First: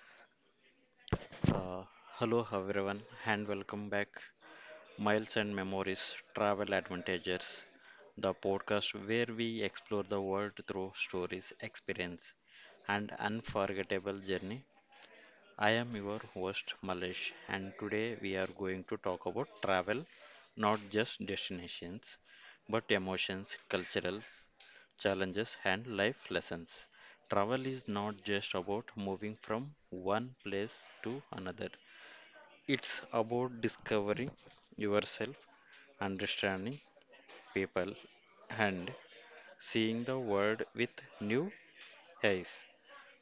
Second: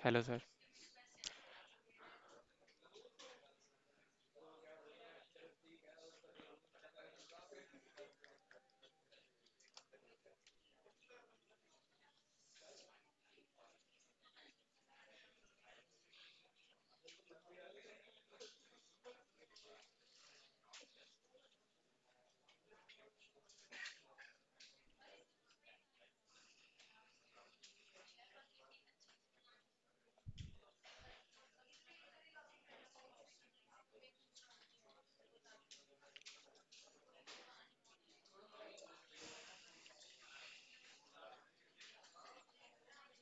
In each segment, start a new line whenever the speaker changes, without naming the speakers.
Hello, sir.
Uh, Hello everyone, and welcome back. Miles and Memories Travel Advantages, the podcast where we explore the world through stories, experience, and unforgettable journey. I am your host Malesh, and today we are going to talk about travel, not just destinations, but emotions, cultural challenges, and life lessons. Travel is not just about moving from one place to another, it's about discovering yourself, understanding people, and seeing the world with new eyes.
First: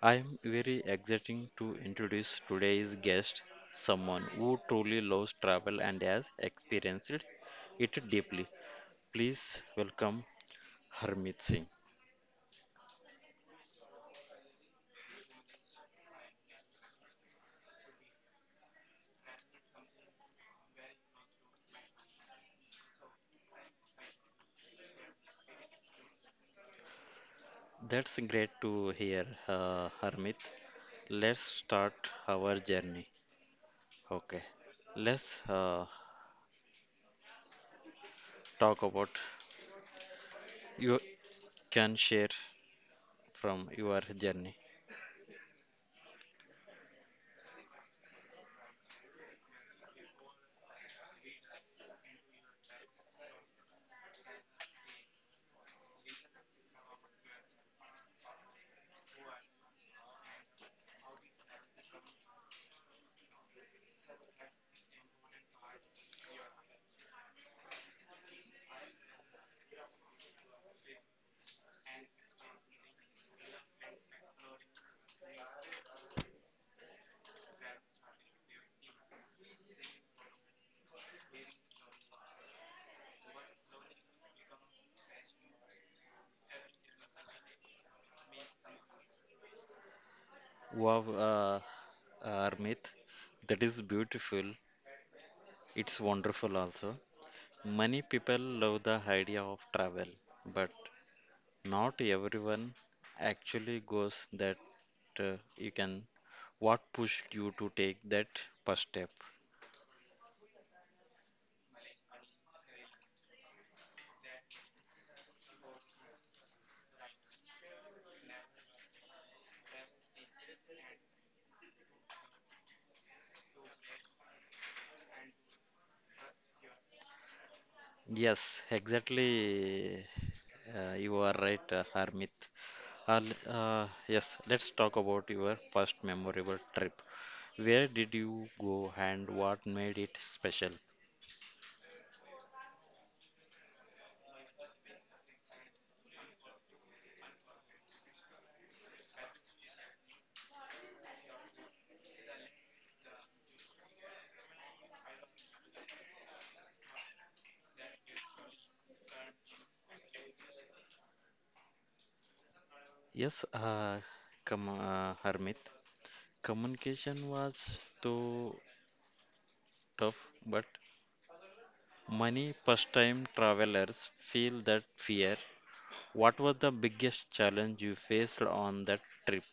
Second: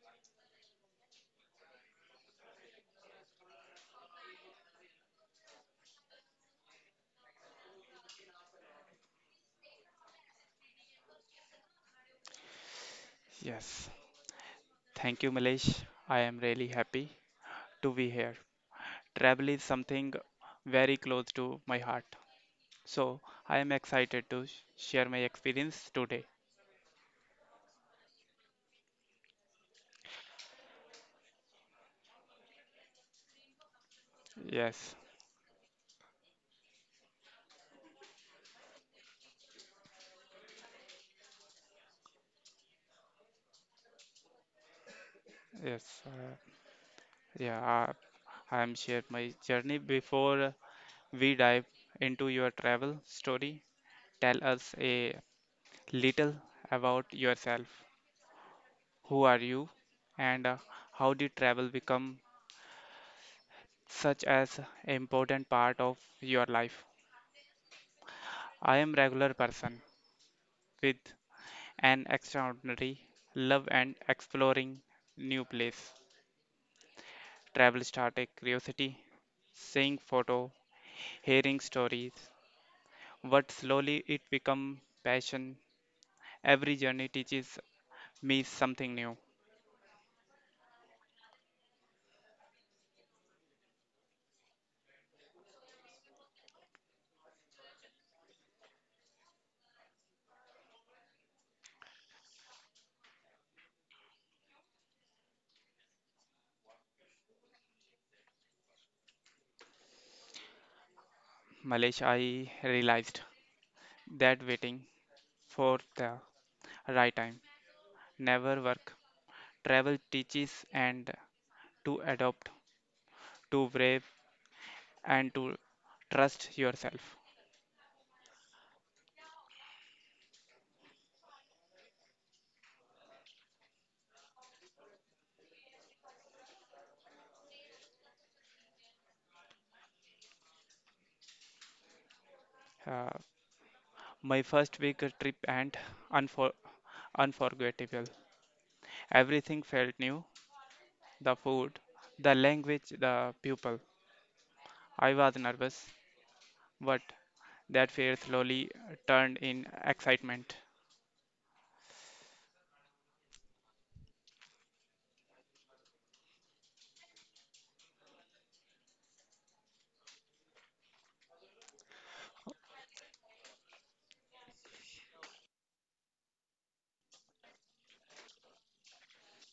I am very excited to introduce today's guest, someone who truly loves travel and has experienced it deeply. Please welcome Harmit Singh.
Yes. Thank you, Milesh. I am really happy to be here. Travel is something very close to my heart. So I am excited to share my experience today.
That's great to hear, Harmit. Let's start our journey. Okay,
Yes.
let's talk about you can share from your journey.
Yes. Uh, yeah. uh, I am share my journey. Before we dive into your travel story, tell us a little about yourself. Who are you? And how did travel become such as important part of your life. I am regular person with an extraordinary love and exploring new place. Travel started curiosity, seeing photo, hearing stories, but slowly it become passion. Every journey teaches me something new.
Wow, uh, Harmit, that is beautiful. It's wonderful also. Many people love the idea of travel, but not everyone actually goes that you can. What pushed you to take that first step?
Malaysia, I realized that waiting for the right time never work. Travel teaches and to adopt, to brave and to trust yourself.
Yes, exactly. You are right, Harmit. Yes, let's talk about your first memorable trip. Where did you go and what made it special?
Uh, my first big trip and unfor- unforgettable. Everything felt new the food, the language, the people. I was nervous, but that fear slowly turned in excitement.
Yes, come, Harmit. Communication was too tough, but many first-time travelers feel that fear. What was the biggest challenge you faced on that trip?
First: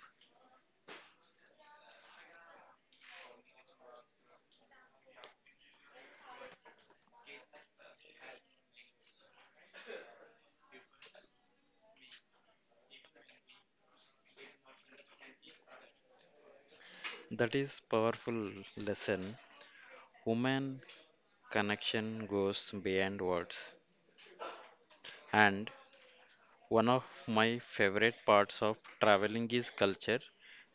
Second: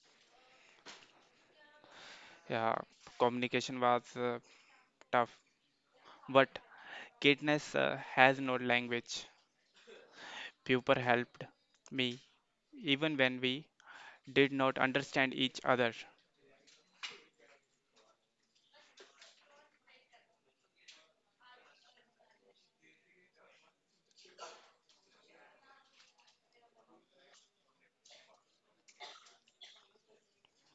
Yeah, communication was tough, but kindness has no language. Pupil helped me even when we did not understand each other.
That is powerful lesson. Women connection goes beyond words. And one of my favorite parts of traveling is culture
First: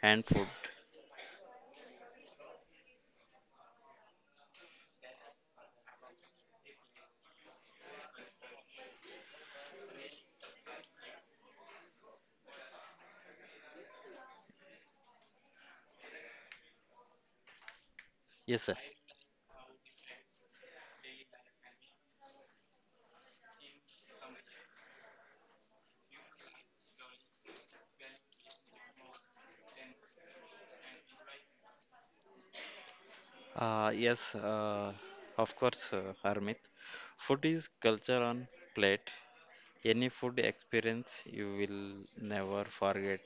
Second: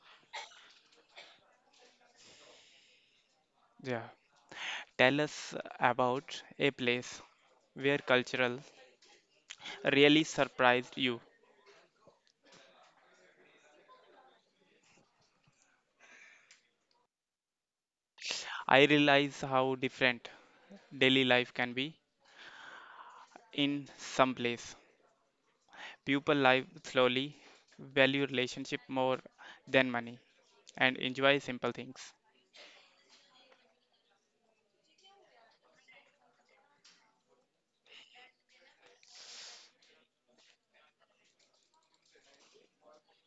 and food.
Yeah, tell us about a place where cultural really surprised you.
Yes, sir.
I realize how different daily life can be in some place. People live slowly, value relationship more than money, and enjoy simple things.
Yes, of course, Harmit. Food is culture on plate. Any food experience you will never forget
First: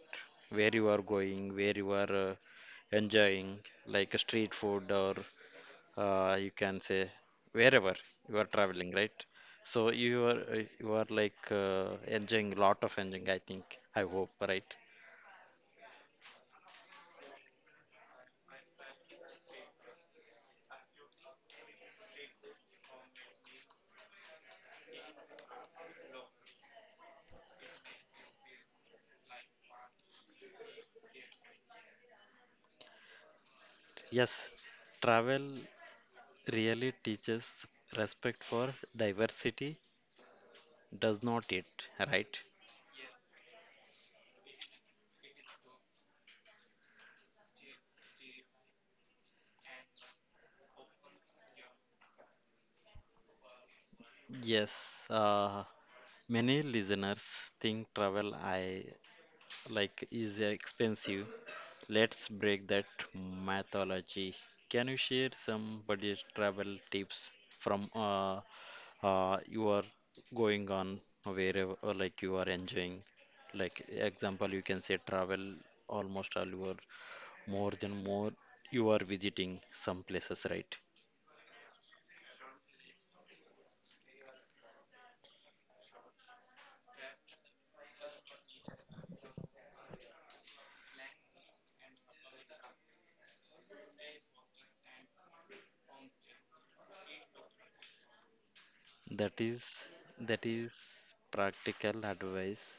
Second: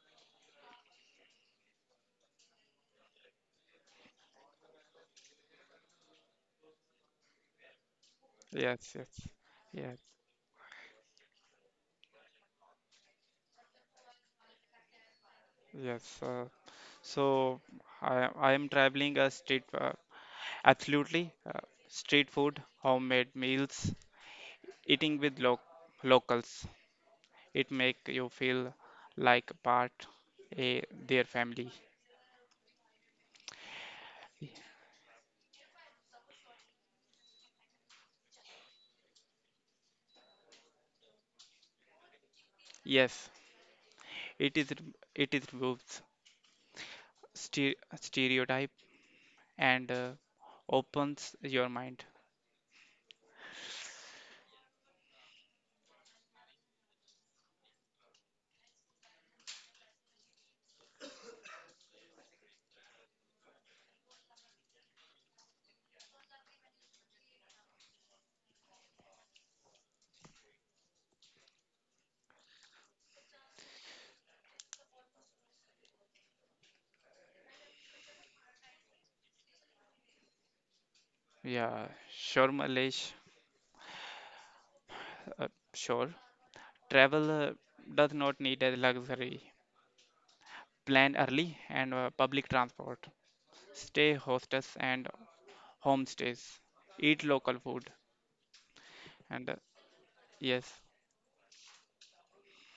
where you are going, where you are enjoying, like a street food or you can say wherever you are traveling,
Yes,
right?
yes,
So
yes,
you are like enjoying lot of enjoying, I think, I hope, right?
yes. So I am traveling a street, absolutely street food, homemade meals, eating with lo locals. It make you feel like part a their family.
Yes, travel really teaches respect for diversity, does not it, right?
Yes, it is it is removes stere- stereotype and opens your mind.
Yes, uh, many listeners think travel I like is expensive. Let's break that mythology. Can you share some budget travel tips from you are going on wherever or like you are enjoying? Like example, you can say travel almost all your more than more you are visiting some places, right?
Yeah, sure, Malesh. Uh, sure, travel does not need a luxury. Plan early and public transport. Stay hostess and homestays. Eat local food
That
and
is that is
yes,
practical advice.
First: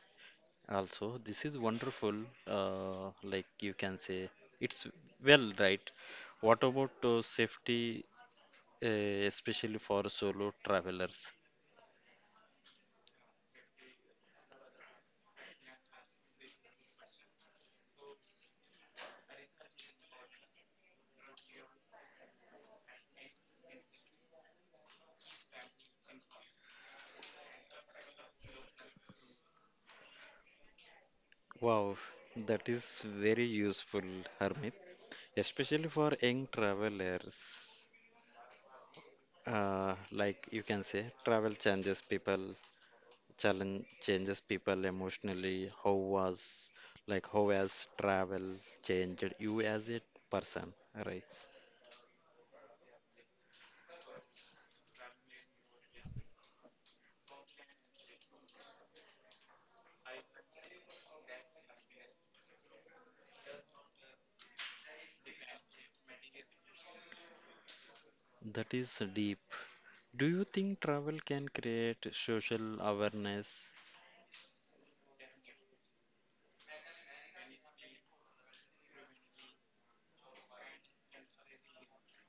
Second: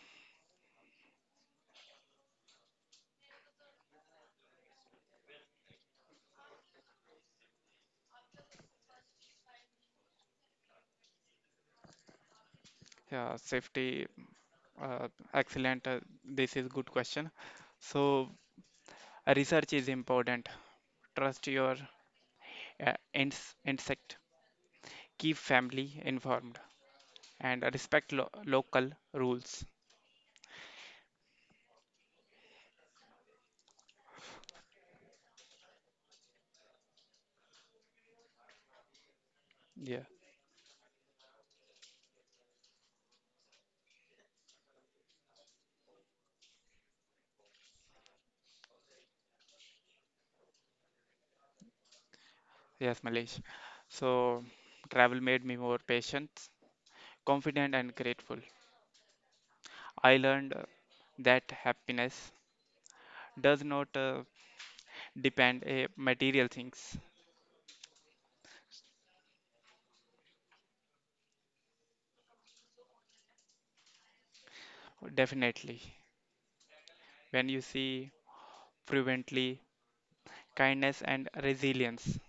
Also, this is wonderful. Like you can say, it's well, right? What about safety, especially for solo travelers?
yeah, safety. Uh, Excellent. This is good question. So research is important. Trust your insect. Keep family informed and respect lo local rules.
Wow, that is very useful, Harmit, especially for young travelers.
Yeah.
Like you can say, travel changes people, challenge changes people emotionally. How was, like, how has travel changed you as a person, right?
Yes, Malesh. So travel made me more patient, confident, and grateful. I learned that happiness does not depend a material things.
That is deep. Do you think travel can create social awareness?
Definitely, when you see fluently kindness and resilience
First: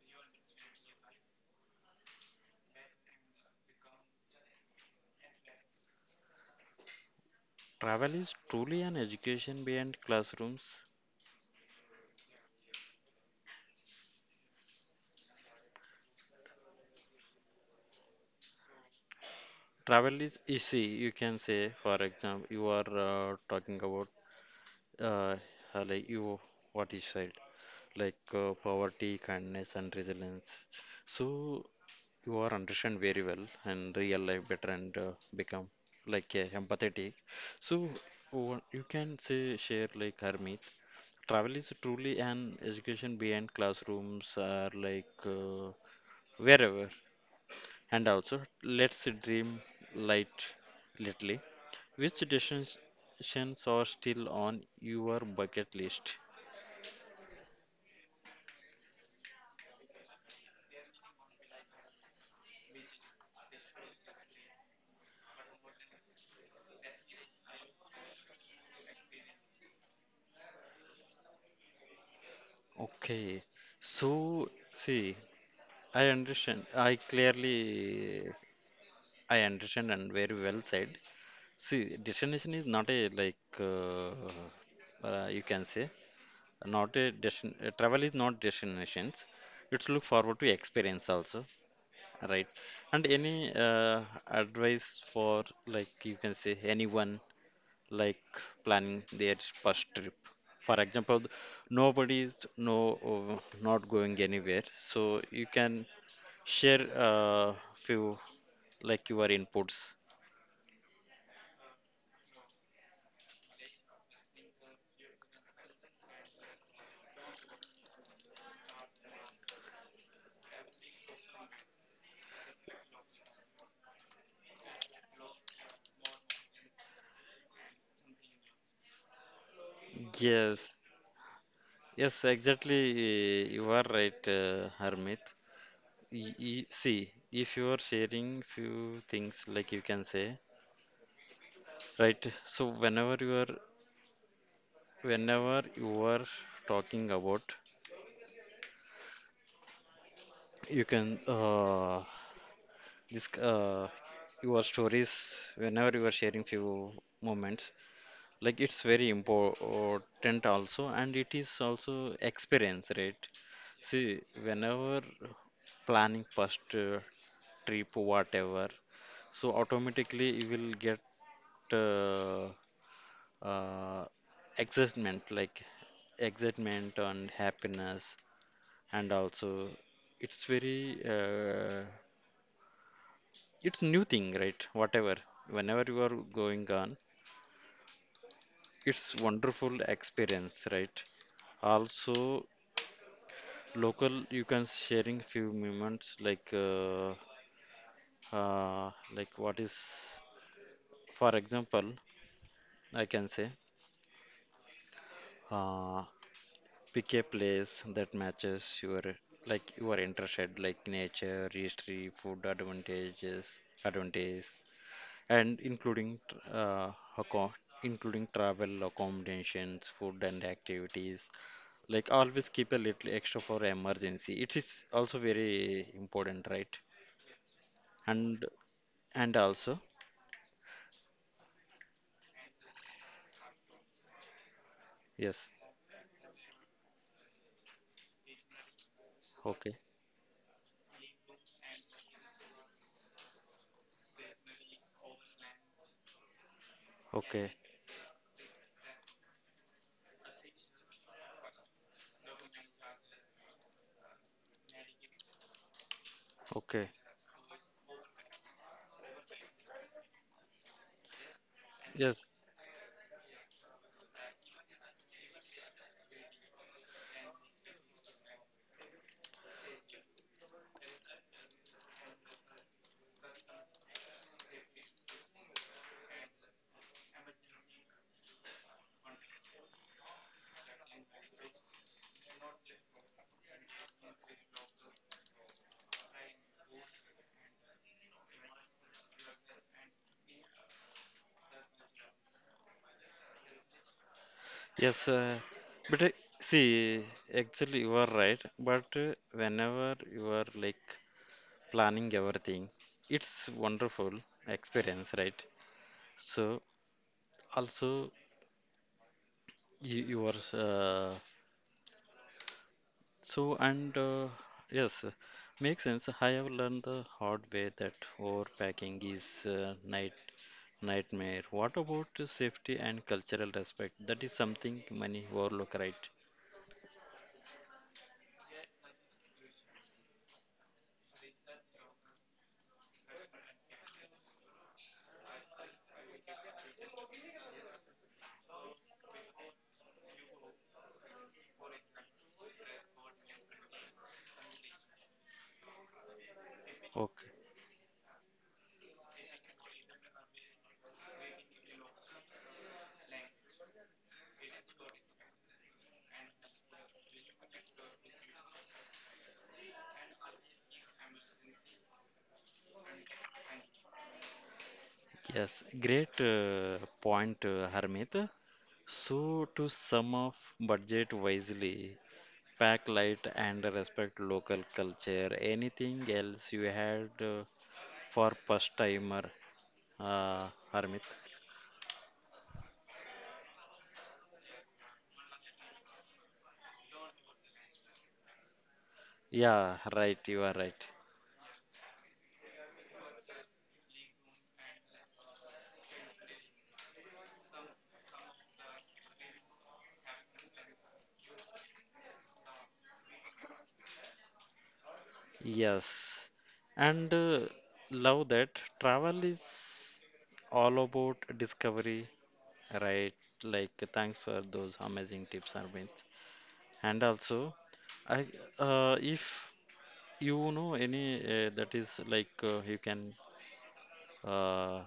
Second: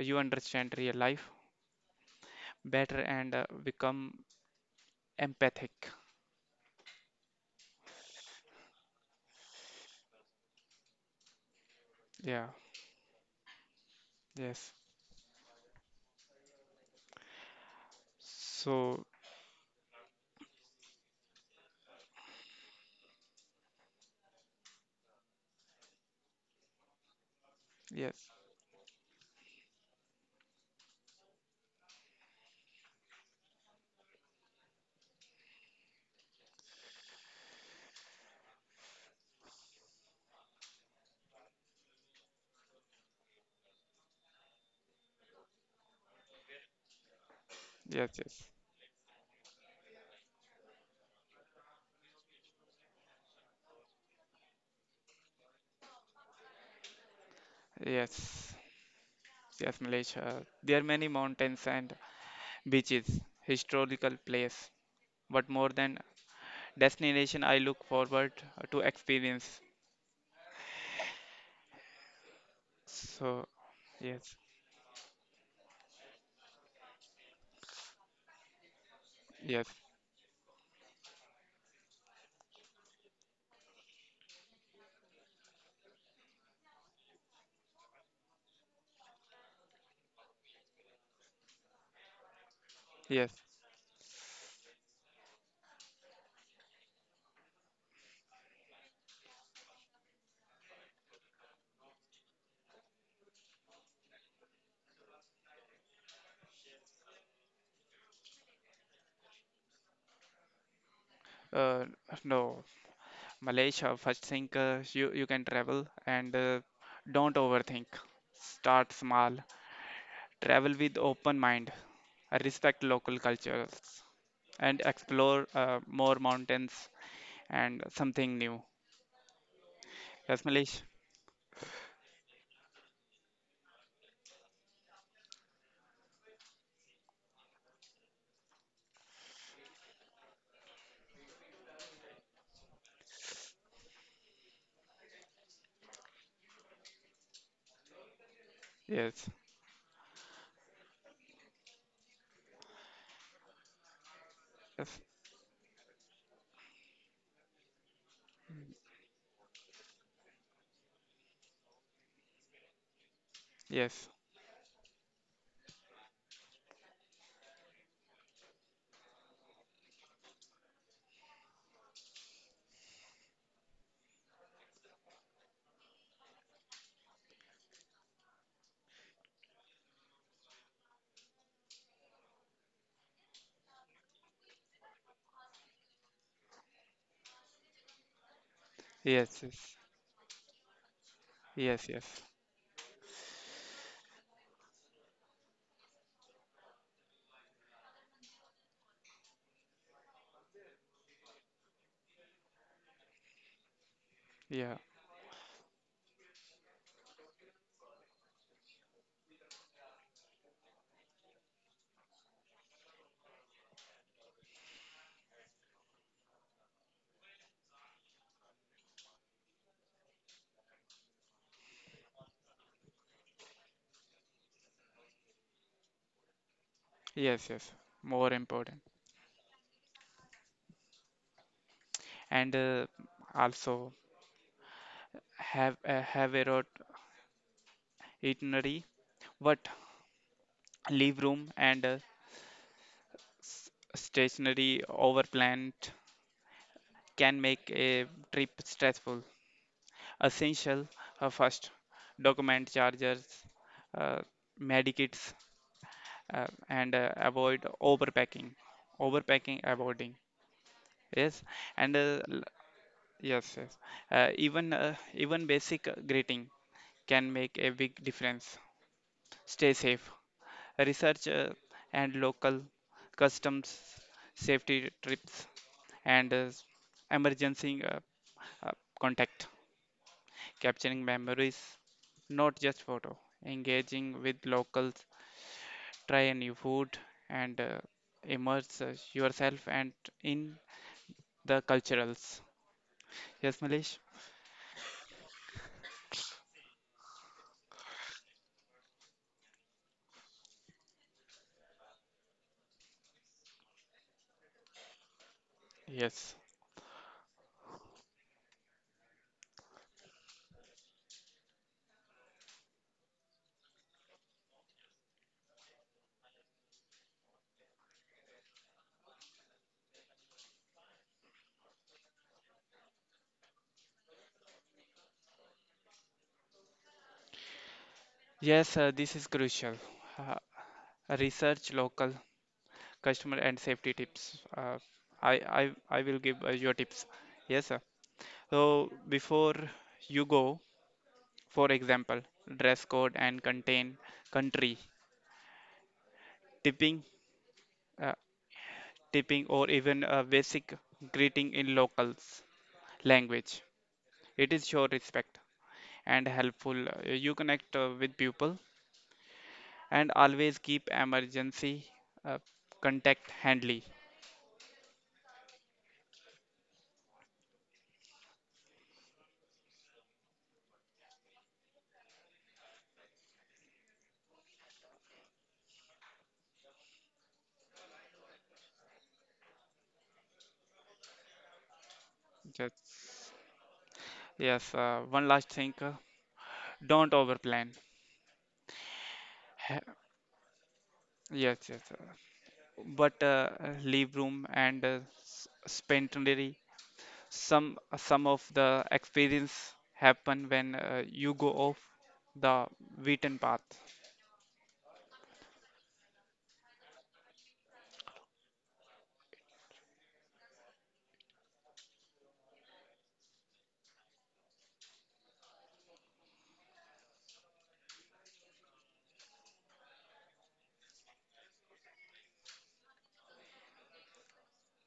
you understand real life better and become empathic.
Travel is truly an education beyond classrooms.
Yeah, yes. So,
Travel is easy, you can say, for example, you are talking about uh, like you what you said, like
yes,
poverty, kindness, and resilience. So you are understand very well and real life better and become like empathetic. So what you can say share like Harmeet. Travel is truly an education beyond classrooms or like wherever. And
yes,
also,
yes,
let's dream light little. Which destinations are still on your bucket list?
yes, yes, Malaysia. There are many mountains and beaches, historical place, but more than destination, I look forward to experience.
Okay,
So, yes,
so see, I understand. I clearly, I
yes,
understand and very well said. See, destination is not a like you can say. Not a destin- Travel is not destinations, it's look forward to experience also, right? And
yes.
any advice for like you can say anyone like planning their first trip, for example, nobody is no uh, not going anywhere, so you can share few like your inputs.
Uh, no, Malaysia, first thing, you can travel and don't overthink. Start small travel with open mind, respect local cultures, and explore more mountains and something new. Yes,
Yes,
Malish?
yes, exactly, you are right, Harmit. See, if you are sharing few things like you can say, right? So whenever you are talking about,
Yes,
you can this your
yes,
stories, whenever you are sharing few moments, like it's very important also and it is also experience, right?
yes,
See, whenever planning first trip whatever, so automatically you will get uh, uh, excitement, like excitement and happiness, and also it's very it's new thing, right, whatever whenever you are going on, it's
yes, yes,
wonderful experience, right?
yes, yes,
Also local, you can sharing few moments uh, like what is, for example, I can say
yeah,
uh, pick a place that matches your like your interested like nature, history, food advantages, advantages, and including uh, acco- including travel, accommodations, food and activities. Like always keep a little extra for emergency. It is also very important, right?
yes, yes. More
And
important.
and also,
And also
yes,
have a road itinerary, but
okay,
leave room and stationary overplanned can
okay,
make a trip stressful. Essential first document chargers, uh, medikits,
okay.
and avoid overpacking. Overpacking, avoiding. Yes, and
Yes.
yes, yes. Even basic greeting can make a big difference. Stay safe. Research and local customs safety trips and emergency uh, contact. Capturing memories, not just photo. Engaging with locals, try a new food, and immerse yourself and in the culturals. Yes, Malish.
Yes, but see, actually, you are right. But whenever you are like planning everything, it's wonderful experience, right?
Yes.
So also you are so and yes, makes sense. I have learned the hard way that overpacking is nightmare. What about safety and cultural respect? That is something many overlook, right?
Yes, this is crucial. Uh, Research local customer and safety tips. I will give your tips. Yes, sir. So before you go, for example, dress code and contain country tipping.
Okay.
uh, tipping, or even a basic greeting in locals language. It is show respect and helpful. You connect with people and always keep emergency uh, contact handy.
Yes, great point, Harmit. So, to sum up, budget wisely, pack light and respect local culture. Anything else you had for first timer, uh, Harmit?
Yes, yes. One last thing, don't overplan.
Yeah,
Ha-
right, you are right.
Yes, yes. But leave room and spend Some some of the experience happen when you go off the beaten path.
Yes, and love that travel is all about discovery, right? Like, thanks for those amazing tips, Harmit. And also, I if you know any that is like you can uh,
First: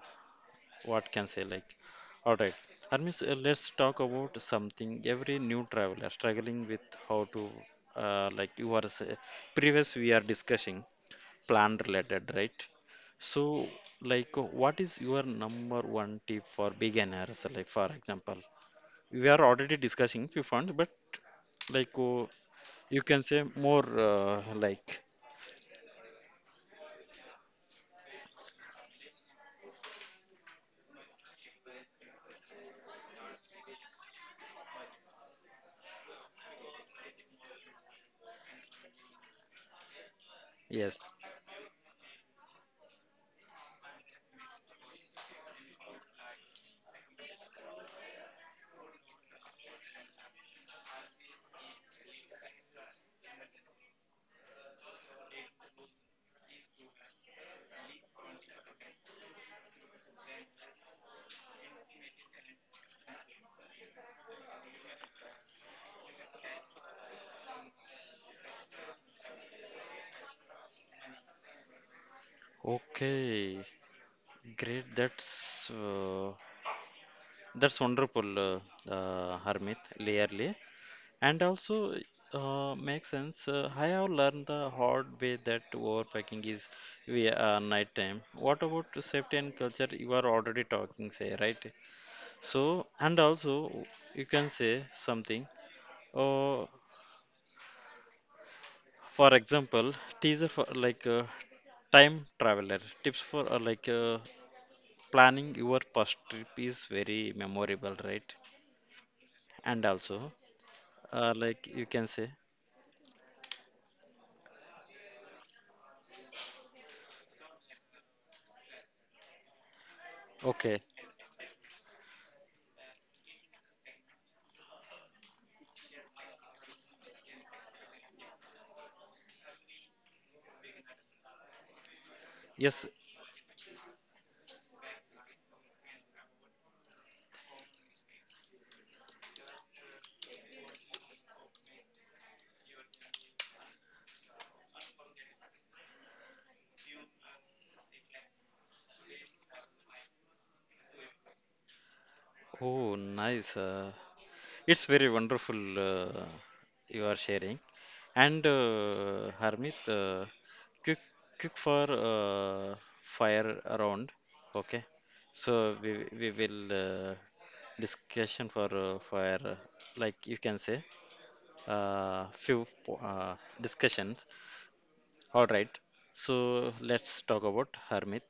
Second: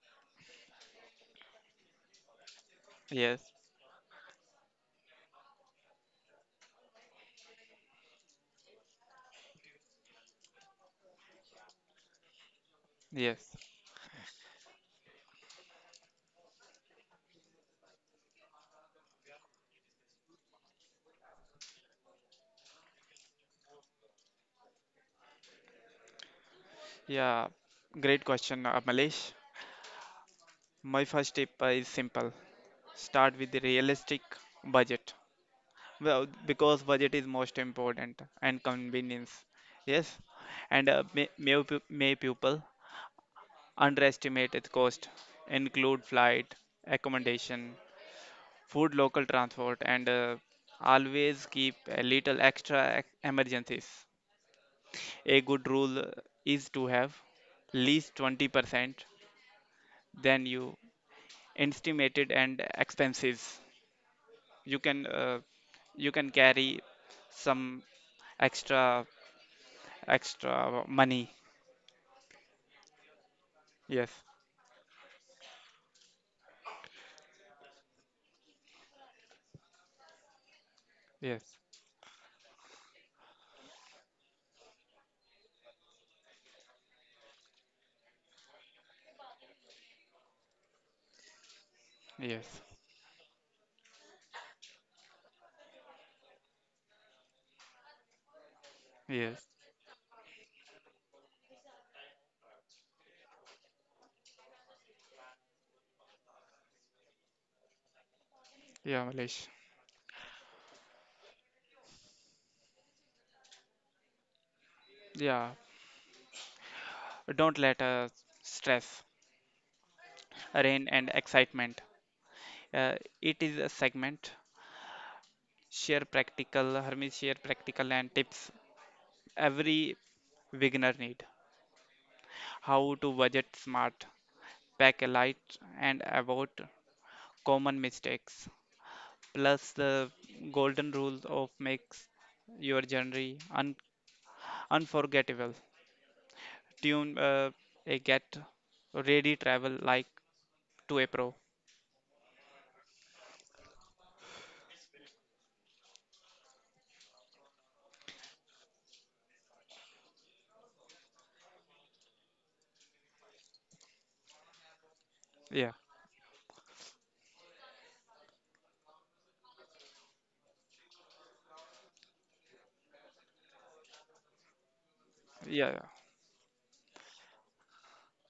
what can say like, all right. Armis,
Yes,
let's talk about something. Every new traveler struggling with how to like you are say, previous we are discussing plan related, right?
yes.
So like what is your number one tip for beginners? Like for example, we are already discussing few funds, but like you can say more like.
Yeah, great question, Malesh. My first tip is simple. Start with a realistic budget. Well, because budget is most important and convenience. Yes, and
Yes.
may people underestimate its cost. Include flight, accommodation, food, local transport, and always keep a little extra emergencies. A good rule is to have least 20% than you estimated and expenses you can uh, you can carry some extra extra money,
Okay.
yes,
Great. That's wonderful, Harmit, clearly. And
yes,
also makes sense. I have learned the hard way that overpacking is via night time. What about the safety and culture? You are already talking, say, right?
yes,
So, and also you can say something. Uh, for
yes,
example, teaser for like time traveler tips for like. Planning your first trip is very memorable, right?
yeah, Malish.
And also, like you can say,
Yeah, don't let stress
okay,
rain and excitement uh, it is a segment share practical Hermes share practical and tips every beginner need,
yes,
how to budget smart, pack a light and about common mistakes, plus the golden rule of makes your journey unforgettable. Tune a get ready travel like to a pro.
oh, nice. It's very wonderful you are sharing. And Harmit, quick, quick for fire around, okay?
Yeah,
So we will discussion for fire, like you can say, discussions. All right,
yeah,
so let's talk about Hermit.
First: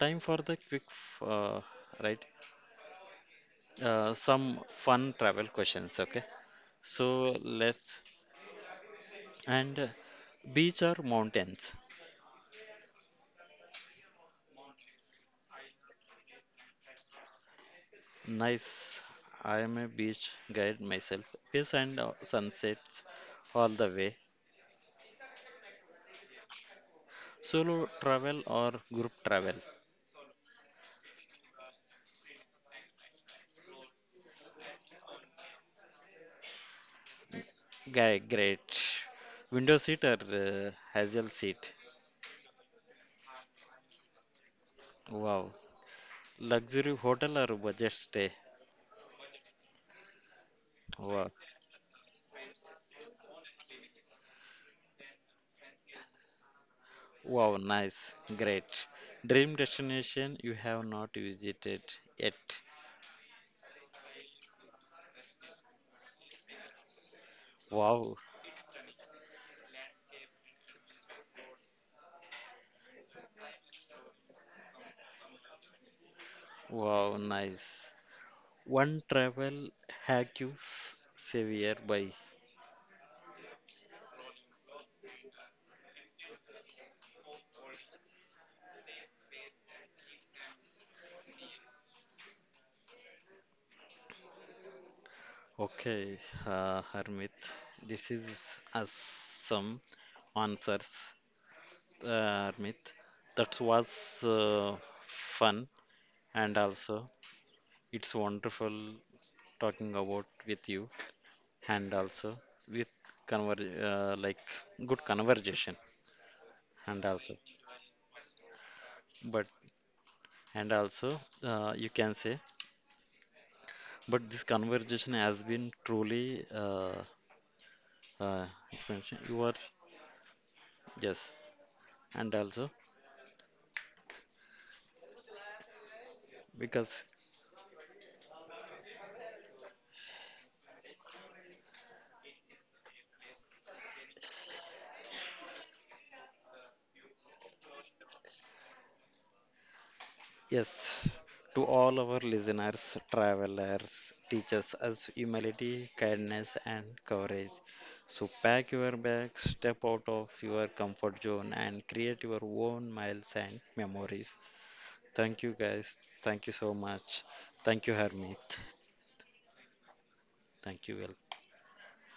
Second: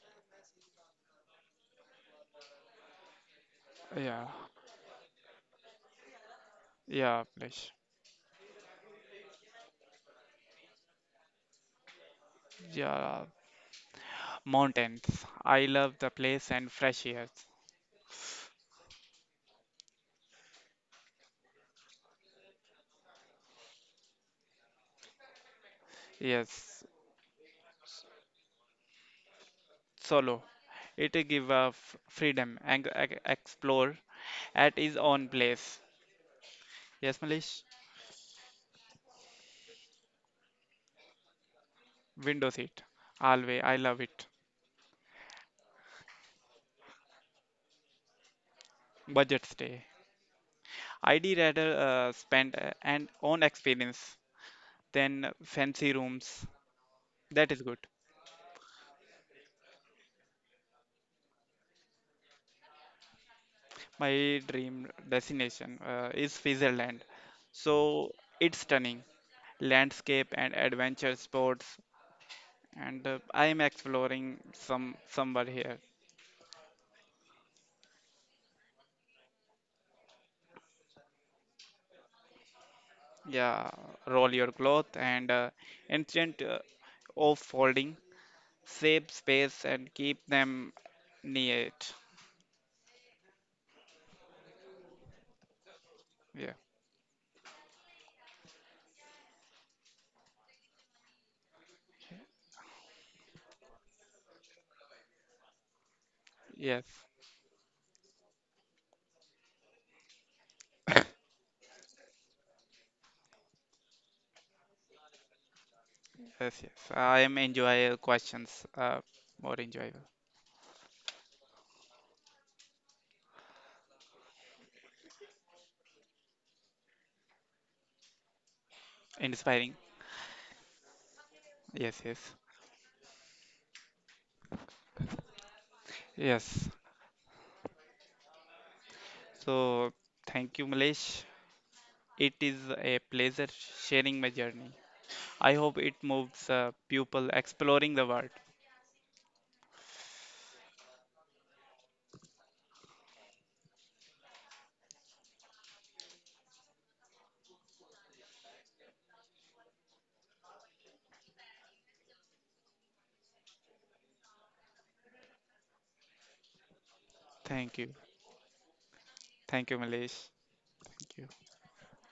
Time for the quick, right?
yeah,
Some fun travel questions, okay?
yeah,
So
place.
let's and beach or mountains?
Yeah, mountains. I love the place and fresh air.
Nice. I am a beach guide myself. Yes, and sunsets all the way.
Yes,
Solo travel or group travel?
solo. It give freedom and explore at his own place. Yes, Malish.
Guy, great. Window seat or hazel seat?
Window seat. Always. I love it.
Wow. Luxury hotel or budget stay?
Budget stay. I'd
Wow.
rather spend an own experience than fancy rooms. That
Wow,
is good.
nice, great. Dream destination you have not visited yet.
My dream destination is Switzerland. So
Wow,
it's stunning. Landscape and adventure sports and I am exploring somewhere here.
wow, nice. One travel hack you severe by.
Yeah, roll your cloth and ancient of folding, save space and keep them neat.
Okay,
Yeah.
Harmit, this is us some answers, Harmit. That was fun and
Yes.
also it's wonderful talking about with you and also with conver like good conversation.
Yes, yes.
And
I
also
am enjoy questions
but
more enjoyable,
and also, you can say, but this conversation has been truly uh, expansion you are,
inspiring.
yes,
Yes,
and
yes,
also
yes.
because,
So thank you, Malesh. It is a pleasure sharing my journey. I hope it moves people exploring the world.
yes. To all our listeners, travelers teaches us humility, kindness and courage, so pack your bags, step out of your comfort zone and create your own miles and memories. Thank you guys, thank you so much,
Thank
thank you
you,
Hermit,
thank you, Malesh.
thank
Thank
you.
you.